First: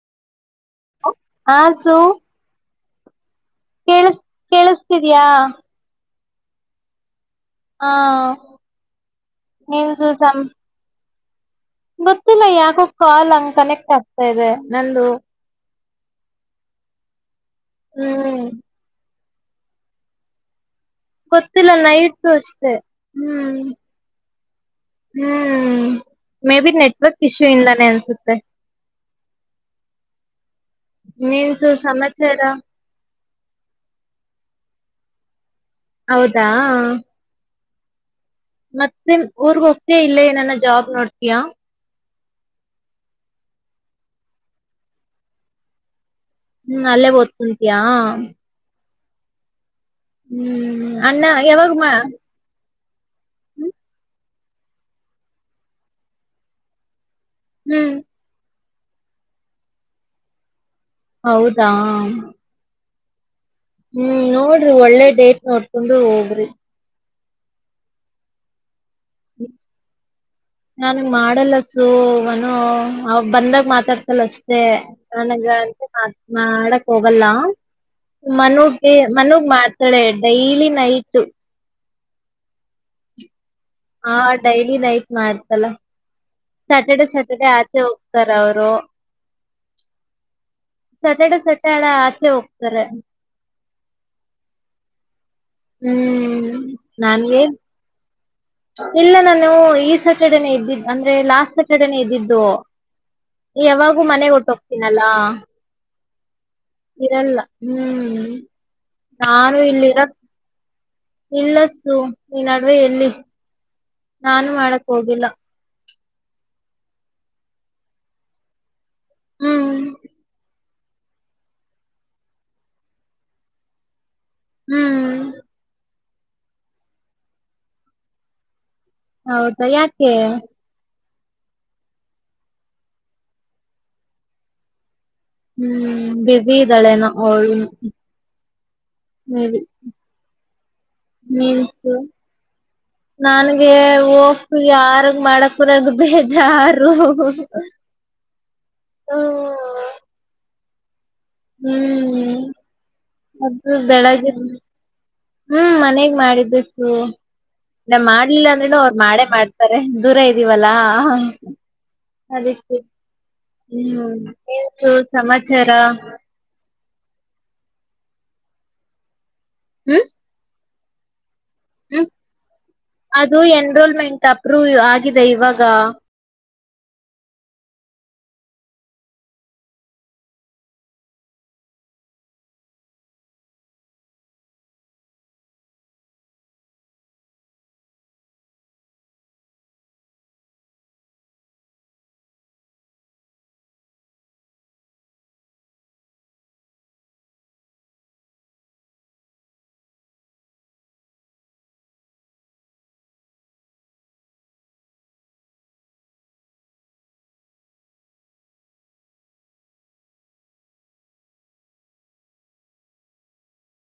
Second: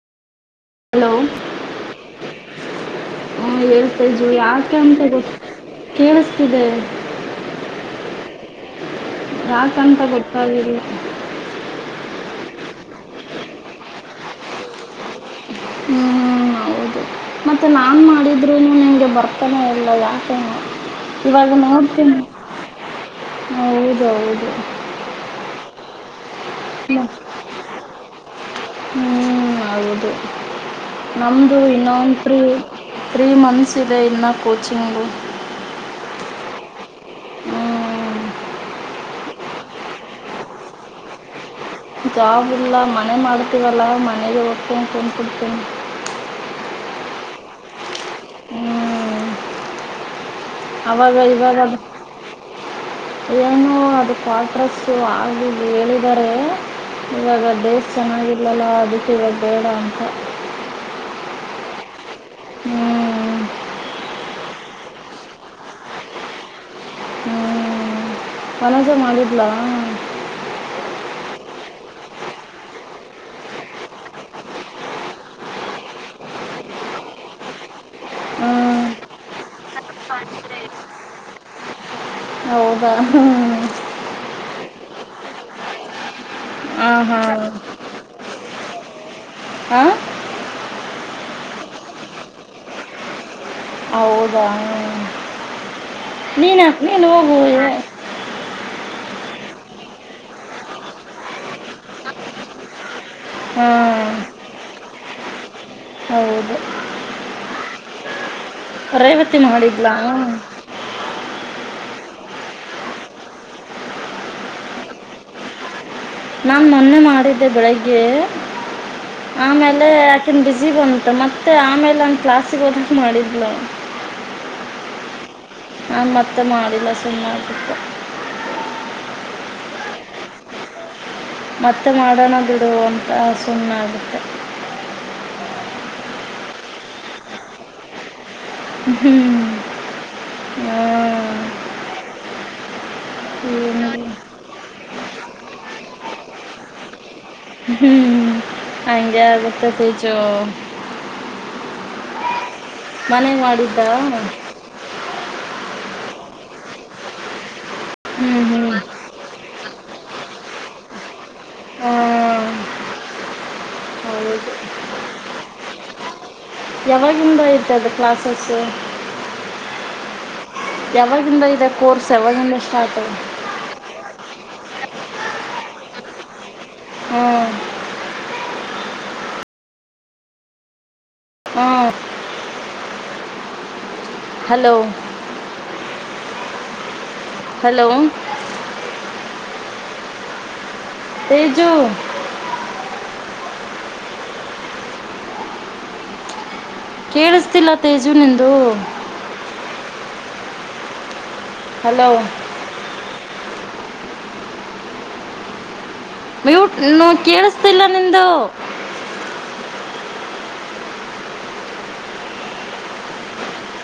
Hello ಹಾ ಸು ಹಾ ಕೇಳಸ್ ಹೇಳುತೇಜು ಯಾಕೆ ಅಂತ ಗೊ ಕೇಳಿಸ್ತಿದ್ಯಾ ಕೇಳುಸ್ ತಿದೆ ಹಾ ನೀನ್ ಯಾಕಂತ ಸಂ ಗೊತ್ತಾಗಿಲ್ಲ ಗೊತ್ತಿಲ್ಲ ಯಾಕೋ ಕಾಲ್ ಹಂಗ ಕನೆಕ್ಟ್ ಆಗ್ತಾ ಇದೆ ನಂದು ಹ್ಮ್ ಹೌದು ಮತ್ತೆ ಹ್ಮ್ ಬರ್ತಾನೆ ಇಲ್ಲ ಯಾಕೋ ಗೊತ್ತಿಲ್ಲ ನೈಟ್ ಅಷ್ಟೆ ಹ್ಮ್ ಹೌದು ಹೌದು ಹ್ಮ್ ಮೇಬಿ ನೆಟ್ವರ್ಕ್ ಇಶ್ಯೂ ಇಂದಾನೆ ಅನ್ಸುತ್ತೆ ಹ್ಮ್ ಹೌದು ನಮ್ಮದು ನೀನ್ಸು ಇನ್ನೊಂದ್ರು ಸಮಾಚಾರ ತ್ರೀ ಮಂತ್ಸ ಇದೆ ಇನ್ನ ಕೋಚಿಂಗು ಹೌದಾ ಹ್ಞೂ ಮತ್ತೆ ಊರ್ಗ್ ಹೋಗ್ತ ಇಲ್ಲೇ ನನ್ನ ಜಾಬ್ ನೋಡ್ತೀಯಾ ಜಾಬ್ ಇಲ್ಲ ಮನೆ ಮಾಡ್ತೀವಲ್ಲ ಮನೆಗೆ ಓದ್ಕೊಂಡ್ ಕುಂತಿರ್ತೀನಿ ಹ್ಮ ಅಲ್ಲೇ ಓದ್ಕೊಂತಿಯ ಹ್ಞೂ ಹ್ಮ್ ಅವಾಗ ಅಣ್ಣ ಇವಾಗ ಯಾವಾಗ ಅದು ಮಾ ಏನೋ ಅದು ಕ್ವಾಟ್ರಸ್ ಆಗ ಹೇಳಿದರೆ ಇವಾಗ ಡೇಸ್ ಹ್ಮ್ ಚೆನ್ನಾಗಿಲಲ್ಲ ಅದಿಕ್ಕೆ ಇವಾಗ ಬೇಡ ಅಂತ ಹೌದಾ ಹ್ಞೂ ಹ್ಮ್ ನೋಡ್ರಿ ಒಳ್ಳೆ ಡೇಟ್ ನೋಡ್ಕೊಂಡು ಹೋಗ್ರಿ ಹ್ಮ್ ಅಲ ನಾನಗ್ ಮಾಡಲ್ಲ ಸೊ ಮನು ಅವಾಗ್ ಬಂದಾಗ ಮಾತಾಡ್ತಾಳೆ ಅಷ್ಟೆ ನನಗ ಅಂತ ಮಾಡಕ್ ಹೋಗಲ್ಲ ಹ್ಞೂ ಮನುಗೆ ಮನುಗ್ ಮಾಡ್ತಾಳೆ ಡೈಲಿ ನೈಟು ಹೌದಾ ಹಾ ಡೈಲಿ ನೈಟ್ ಮಾಡ್ತಾಳೆ ಹಾಂ ಸ್ಯಾಟರ್ಡೆ ಹಾಂ ಸ್ಯಾಟರ್ಡೆ ಆಚೆ ಹೋಗ್ ಸರ್ ಅವ್ರು ಹಾಂ ಸಾಟರ್ಡೆ ಸಾಟರ್ಡೆ ಆಚೆ ಹೋಗ್ತಾರೆ ಹೌದಾ ಹ್ಮ್ ನೀ ನೀನ್ ಹೋಗು ನನ್ಗೆ ಇಲ್ಲ ನಾನು ಈ ಸ್ಯಾಟರ್ಡೇನೆ. ಇದ್ದಿದ್ದ ಅಂದ್ರೆ ಲಾಸ್ಟ್ ಸ್ಯಾಟರ್ಡೇನೇ ಇದ್ದಿದ್ದು ಯಾವಾಗೂ ಹಾಂ ಮನೆ ಒಟ್ಟ ಹೋಗ್ತೀನಲ್ಲ ಹೌದು ಇರಲ್ಲ ಹ್ಮ್ ರೇವತಿ ನಾನು ಮಾಡಿದ್ಲಾ ಇಲ್ಲಿರಕ್ ಇಲ್ಲ ಈ ನಡುವೆ ಎಲ್ಲಿ ನಾನು ಮಾಡಕ್ ಹೋಗಿಲ್ಲ ನಾನ್ ಮೊನ್ನೆ ಮಾಡಿದ್ದೆ ಬೆಳಿಗ್ಗೆ ಹ್ಮ್ ಆಮೇಲೆ ಆಕಿಂದ್ ಬೀಝಿ ಜೀ ಬಂತು ಮತ್ತೆ ಆಮೇಲೆ ಒನ ಪ್ಲಾಸಿಗೆ ಓದಕ್ಕೆ ಮಾಡಿದ್ಲು. ಹ್ಮ್ ನಾನ್ ಮತ್ತೆ ಮಾಡಿಲ್ಲ ಸುಮ್ನಾಗ್ಬುಟು ಹೌದ ಯಾಕೆ ಮತ್ತೆ ಮಾಡೋಣ ಬಿಡುವಂತ ಸುಮ್ಮನ್ಗುತ್ತೆ. ಹ್ಮ್ ಬಿಝೀ ಇದ್ದಾಳೆನೊ ಅವಳ್ ಹ್ಮ್. ಹ ಮೆನ್ಸು ನನ್ಗೆ ಏನು ಹೋಗ ಯಾರಗ್ ಮಾಡಕರಾಗ ಬೇಜಾರು. ಹ್ಮ್ ಹಂಗೆ ಆಗುತ್ತೆ ತೇಜು ಹ್ಮ್. ಮನೆಗೆ ಅದು ಮಾಡಿದ್ದ ಬೆಳೆಗ್ ಹ್ಮ್ ಮನಗ್ ಮಾಡಿದ್ದಕ್ಕು. ನಾ ಹ್ಞೂ ಮಾಡ್ಲಿಲ್ಲ ಹ್ಞೂ ಅಂದ್ರೂನು ಅವ್ರು ಮಾಡೇ ಮಾಡ್ತಾರೆ. ದೂರ ಇದ್ದೀವಲ್ಲಾ ಹ ಅದಿಕ್ಕೆ. ಹ್ಮ್ ಹೌದು ಏನ್ ಸು ಸಮಾಚಾರ. ಯಾವಾಗಿಂದ ಆಯ್ತೆ ಅದು ಕ್ಲಾಸಸು ಹ್ಮ್ ಯಾವಾಗಿಂದ ಆಯ್ತ್ ಹ್ಮ ಅದು ಎನ್ರೋಲ್ಮೆಂಟ ರು ಆಗಿದೆ ಇವಾಗ ಹೂ ಹು ಹಲೋ ಹಲೋ ತೇಜು ಕೇಳಿಸ್ತಿಲ್ಲ ತೇಜು ನಿಂದು ಹಲೋ... ಮ್ಯೂಟ್ ನೊ ಕೇಳಿಸ್ತಿಲ್ಲ ನಿಂದು